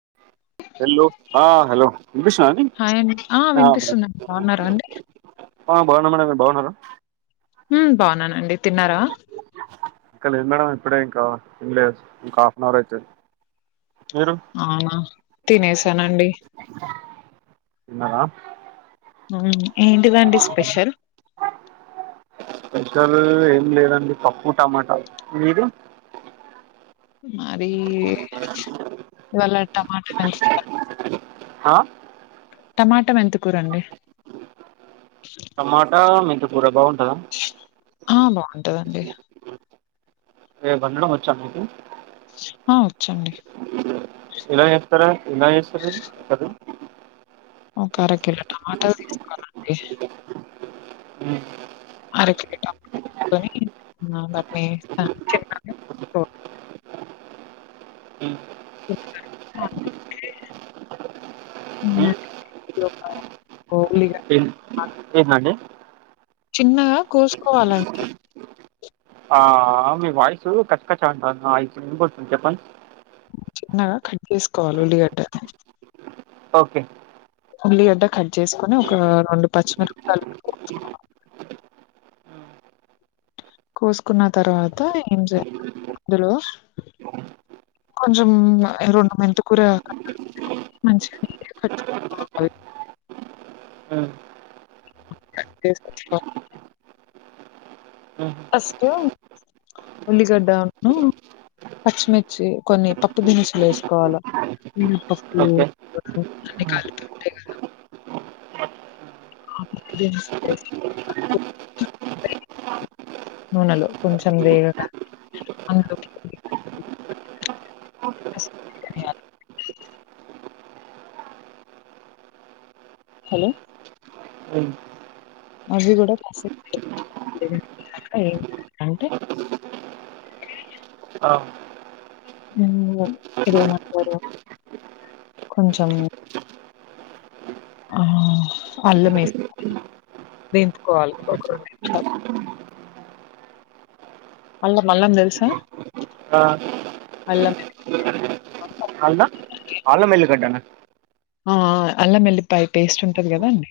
[inaudible] వీళ్ళు ఆ హలో వినిపిస్తుందండి హాయ్ అండి ఆ మేడం వినిపిస్తుందండి బాగున్నారా అండి ఆ బాగున్నా మేడం మీరు బాగున్నారా హు బాగున్నానండి తిన్నారా ఇంకా లేదు మేడం ఇప్పుడే ఇంకా తినలే ఇంకా హాఫ్ అవర్ అయితది మీరు అవునా తినేసానండి తిన్నారా ఏంటిదండి స్పెషల్ స్పెషల్ ఏం లేదండి పప్పు టమాటా మీది మాది ఇవాళ టమాటా రైస్ ఆహా టమాట మెంతి కూర అండి టమాటా మెంతి కూర బాగుంటదా ఆ బాగుంటదండి రేపు వండడం వచ్చా మీకు ఆహ ఎలా చేస్తారు ఎలా చేస్తారు కర్రీ ఒక అరకిల టమాటలు తీసుకోవాలండి హు అరకిల టమాట తీసుకొని ఆ వాటిని [unintelligible] [unintelligible] ఎం ఏంటి అండి చిన్నగా కోసుకోవాలాండి ఆ మీ వాయిసు కచ్చచ్చ ఉంటాది ఆ ఇప్పుడు వినబడుతాంది చెప్పండి చిన్నగా కట్ చేసుకోవాలే ఉల్లిగడ్డ ఓకే ఉల్లిగడ్డ కట్ చేసుకొని ఒక రెండు పచ్చిమిరపకాయలు [inaudible] కోసుకున్న తర్వాత ఏం చేయలి [inaudible] అందులో కొంచం రెండు మెంతి కూర కట్టలు ఉంటాయి మంచిగా నీట్ గా కట్ చేసుకోవాలి హ్మ్ [unintelligible] హ్మ్ ఫస్ట్ ఉల్లిగడ్డ ఉన్ను పచ్చిమిర్చి కొన్ని పప్పు దినుసులు వేసుకోవాల మినప్పప్పు ఓకే అన్ని కలిపి ఉంటాయి కదా [unintelligible] నూనెలు కొంచెం వేగగానే అందులోకి [unintelligible] ధనియాలు [inaudible] హలో హ్మ్ అవి కూడా కాసేపు [unintelligible] అ అంటే [inaudible] ఆ [unintelligible] ఇదే ఏమంటారు కొంచెం ఆ అల్లం వేసుకోవాలి వెంపుకోవాలి ఒక రెండు నిమిషాలు అల్లం అల్లం తెలుసా ఆ అల్లం [unintelligible] అల్లం అల్లం వేల్లిగడ్డ నా ఆ అల్లం ఏల్లిపాయ పేస్ట్ ఉంటది కదా అండి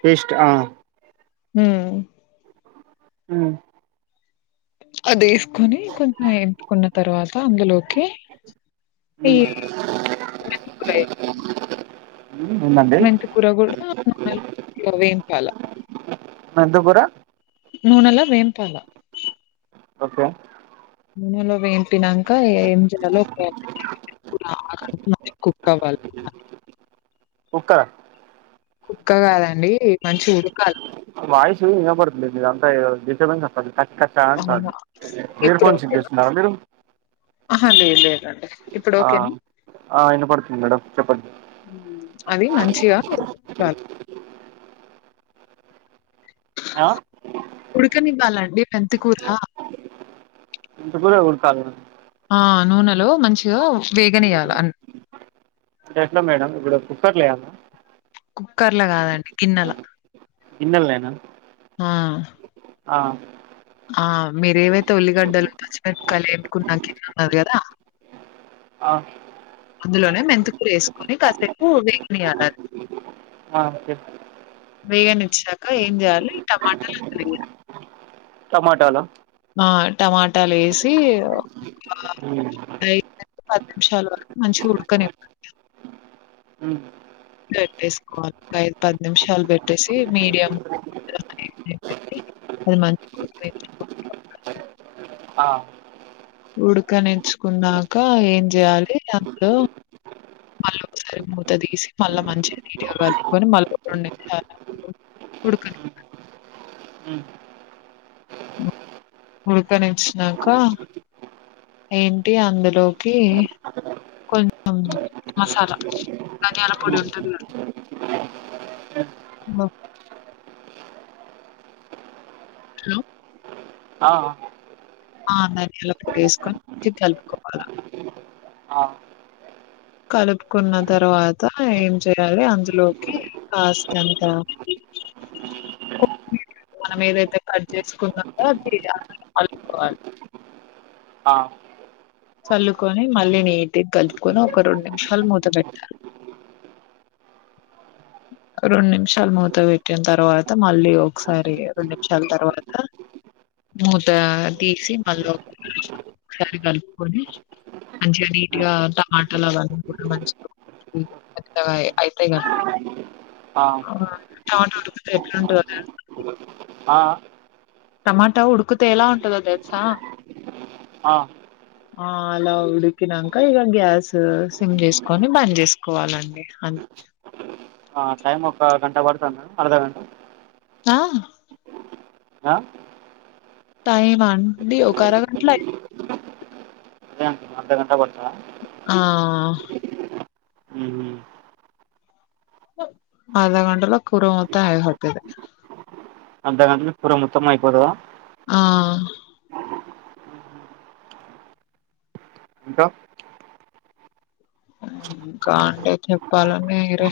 పేస్ట్ ఆ హు అది వేసుకొని కొంచెం ఎంపుకున్న తర్వాత అందులోకి ఈ [inaudible] ఉందండి మెంతి కూర కూడా వేంపల మెంతికూర నూనెలా వెంపల ఓకే నూనెలో వెంపినక ఏం చేయాలో [unintelligible] [inaudible] కుక్క అవ్వాలి కుక్క కుక్క కాదండి మంచిగా ఉడకాలి వాయిస్ ఇ పడుతుంది మీద అంతా డిస్టర్బెన్స్ది కట్ట అంటంది అవునా! ఇయర్ ఫోన్ సి ఇచ్చేస్తున్నారువా మీరు ఆహా లేదా లేదండి ఇప్పుడు ఆ ఓకేనా? ఆ ఇన పడుతుంది మేడం చెప్పండి అది మంచిగా ఉడకాలి ఆ ఉడుకనివ్వాలండి మెంతికూర మెంతికూర ఉడికాల్న ఆ నూనెలో మంచిగా వేగనీయాల అంటే ఎట్లా మేడం ఇప్పుడు కుక్కర్లే అమ కుక్కర్ ల కాదండి గిన్నెల గిన్నెల్ లేనా ఆ! ఆ ఆ మీరేవైతే ఉల్లిగడ్డలు పచ్చిమిరకాయలు ఏపుకున్నాకన్నారు కదా ఆ అందులోనే మెంతికూర వేసుకొని కాసేపు వేగనియాలి ఆ చెపూ వేగన్ని ఇచ్చచ్చాక ఏం చేయాలి టమాటాలు అంత టమాటోలో టమాటాలు వేసి ఉమ్. పది నిమిషాల వరకు మంచిగా ఉడుకనివ్వంది ఉమ్, పెట్టేసుకోవాలి ఒక ఐదు పది నిమిషాలు పెట్టేసి మీడియం [inaudible] ఆ, ఉడకనిచ్చుకున్నాక ఏం చేయాలి అందులో మళ్ళీ సరి మూత తీసి మళ్ళీ మంచిగా నీట్ గా కలుపుకొని మళ్ళీ ఒక రెండు నిమి ఉడకని ఉమ్, ఉడక నిచ్చినకా ఏంటి అందులోకి కొంచం మసాలా ధ్యానల పొడి ఉమ్, ఉంటది కదా అ హలో ఆ, ఆ నని ఎలా పొడి వేసుకొని కలుపుకోవాలా ఆ, కలుపుకున్న తర్వాత ఏం చేయాలి అందులోకి కాస్త అంత మనం ఏదైతే కట్ చేసుకున్న అది అలుకోవాలి ఆ, చల్లుకొని మళ్ళీ నీటికి కలుపుకొని ఒక రెండు నిమిషాలు మూత పెట్టాలి రెండు నిమిషాలు మూత పెట్టిన తర్వాత మళ్ళీ ఒకసారి రెండు నిమిషాల తర్వాత మూత తీసి మళ్ళీ ఒకసారి కలుపుకొని మంచిగా నీట్ గా టమాటాలువన్నీ కూడా మంచిగా మగా అవుతాయి కదా ఆ టమాటో ఉడుకు ఎట్లుంటుంది కదా ఆ టమాటా ఉడుకుతే ఎలా ఉంటందో తెలుసా ఆ ఆ అలా ఉడికినాక ఇక గ్యాస్ సిమ్ చేసుకని బంద్ చేసుకోవాలండి అంతే ఆ టైమ్ ఒక గంట పడుతది మేడం అర్ధగంట ఆ ఆ టైమ్ ఆ అండి ఒక అరగంటలో అర్ధఘంటా పడతాదా ఆ అర్ధ గంటలో కూర మొత్తం అయిపోతది అర్ధగంటలో కూర మొత్తం అయిపోతద ఆ ఇంకా ఇంకా అండి చెప్పాలండి మీరే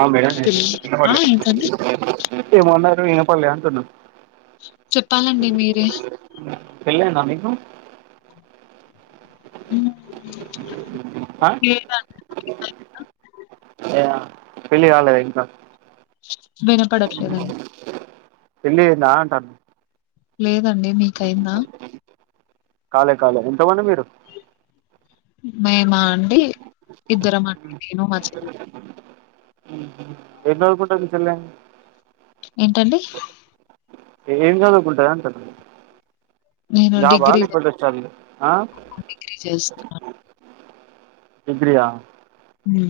ఆ మేడం ఆ వినపడలే ఏంటండి ఏమో అన్నరు వినపడలే అంటున్న చెప్పాలండి మీరే పెళ్లయిందా మీకు ఆ? లేదండి కాలేదు ఏ ఆ పెళ్ళి కాలేదా ఇంకా వినపడట్లేదండి పెళ్లయిందా అంటన్న లేదండి మీకైంద కాలే కాలే ఎంత మంది మీరు మేమా అండి ఇద్దరం అండి నేను మా చెల్లె ఏం చదుకూంటది మీ చెల్లె ఏంటండి ఏం చదువుకుంటాది అంటన్న నేను జాబ్ ఆ డిగ్రీ లేకపోతే స్టడీసా డిగ్రీ చేస్తున్నా డిగ్రీ ఆ హ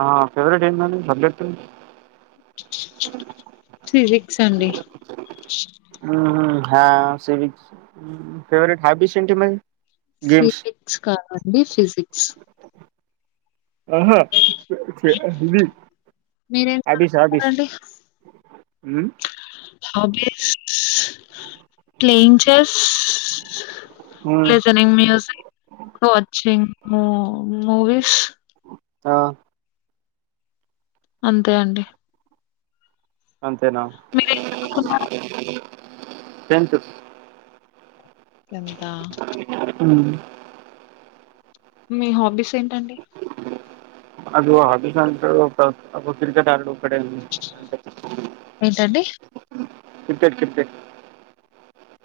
ఆ ఫేవరెట్ ఏంటండి సబ్జెక్ట్ ఫిజిక్స్ అండి ఆ హా సివిక్స్ ఫేవరెట్ హాబీస్ ఏంటి మరి గేమ్స్ పిజిక్స్ కాదండి ఫిజిక్స్ ఆహా మీరేం ఆఫీస్ ఆఫీస్ చదువుతున్నారండి అ hobbies playing chess listening music watching movies ఆ అంతే అండి అంతేనా ఆ టెంతు టెన్త్ ఆ ఉమ్ మీ హాబీస్ ఏంటండి అద అది అ అ క్రరిికట్ ఆడు కడ చడి క్రికెట్ క్రికెట్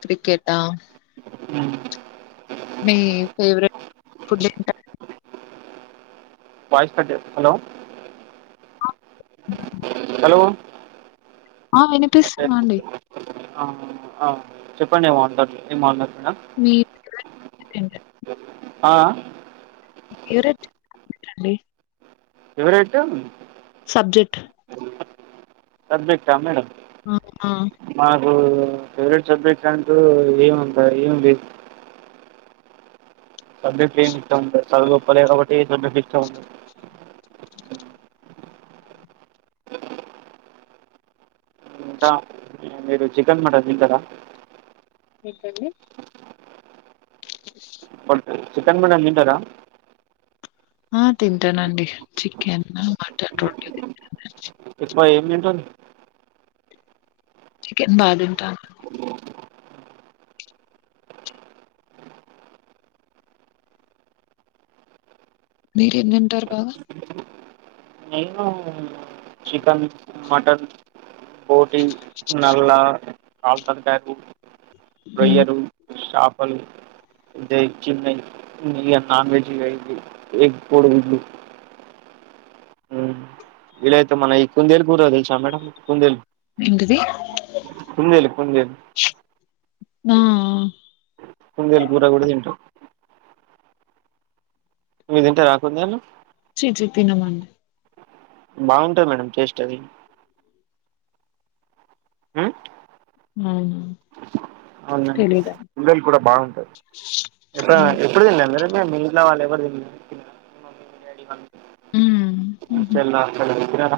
క్రికెట్ా హ మీ ఫేవరెట్ ఫడ్ వయిస్ హలో అ హలో ఆ కట్టే వినిపిస్తుంద అండి ఆ చెప్పండి ఏమో అన్నారు ఏంన్నారు కదా మీ [inaudible] ఆ [inaudible] ఎవరూ అంటా సబ్జెక్ట్ సబ్జెక్టా మేడమ్ ఆ ఆ ఫేవరెట్ సబ్జెక్ట్ అంటూ ఏముంటాయి ఏమి లేవు సబ్జెక్ట్స్ ఏం ఇష్టం ఉండవ్ సాధువు అబ్బాలే కాబట్టి ఏ సబ్జెక్ట్ ఇష్టం ఉండది కా మీరు చికెన్ మటన్ తింటారా [inaudible] బట్ చికెన్ కూడా తింటారా ఆ తింటానండి చికెన్ మటన్ రెండు తింటాను ఎక్కువ ఏం తింటారు చికెన్ బాగా తింటాను మీరు ఏం తింటారు బాగా నేను చికన్ మటన్ బొట్టి, నల్ల, కళ్తకైలు హ్మ్. రొయ్యలు, షాపలు ఇదే చిన్నై ఇయా నాన్ వెెజీ వయింది ఎగపోడు గుడ్లు వీలైతే మన ఈ కుందేలు కూర తెలుసా మేడం కుందేలు ఎంటిది కుందేలు కుందేలు ఆ ఆ కుందేలు కూర కూడా తింట మీదింటరా కుందేలు చి చి తినమండి బాగుంటాయి మేడం టెస్ట్ అది ఉమ్, ఆ అవునండి కుందేలు కూడా బాగుంటాది హ్మ్. ఎప్పుడైన్ ఎప్పుడు తినలేద మీరు మీ ఇంట్లా వాళ్లెవరూ హ్మ్. హుహు. [inaudible]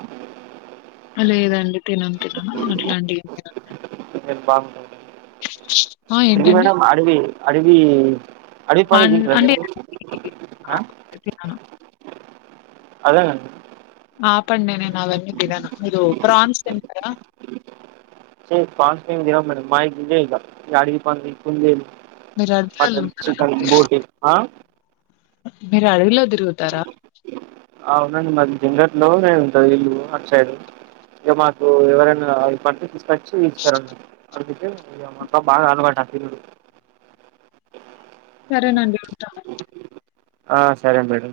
లేదండి తినం తినం అట్లాంటివి ఏం తినం మేము బాగుంటాది ఇది ఏంటండి? మేడం అడివి అడవి అడివిపంది అన్ తింటారా అంటే మీరు ఆ ఆపండి తినను. అదేనండి ఆ పందే నేను అవన్న దినను మీరు ప్రాన్స్ తింటారా ఫాన్స్ ఏం తినం ఇగ మావి ఇవే అడవి పంది, కుందేలు మీరు అడవులలో మటన్ ఉంటారా చికన్ అండి? బోటి ఆ మీరు అడవిలో తీరుగుతారా అవునండి మాది జింగట్లో నే ఉంటది ఇల్లు అటు సైడు ఇక మాకు ఎవరైనా పటిస్త ఇస్తారండి అందుకే ఇగ మొత్తం బాగా అలవాటు సరేనండి ఉంటాను ఆ సరే మేడం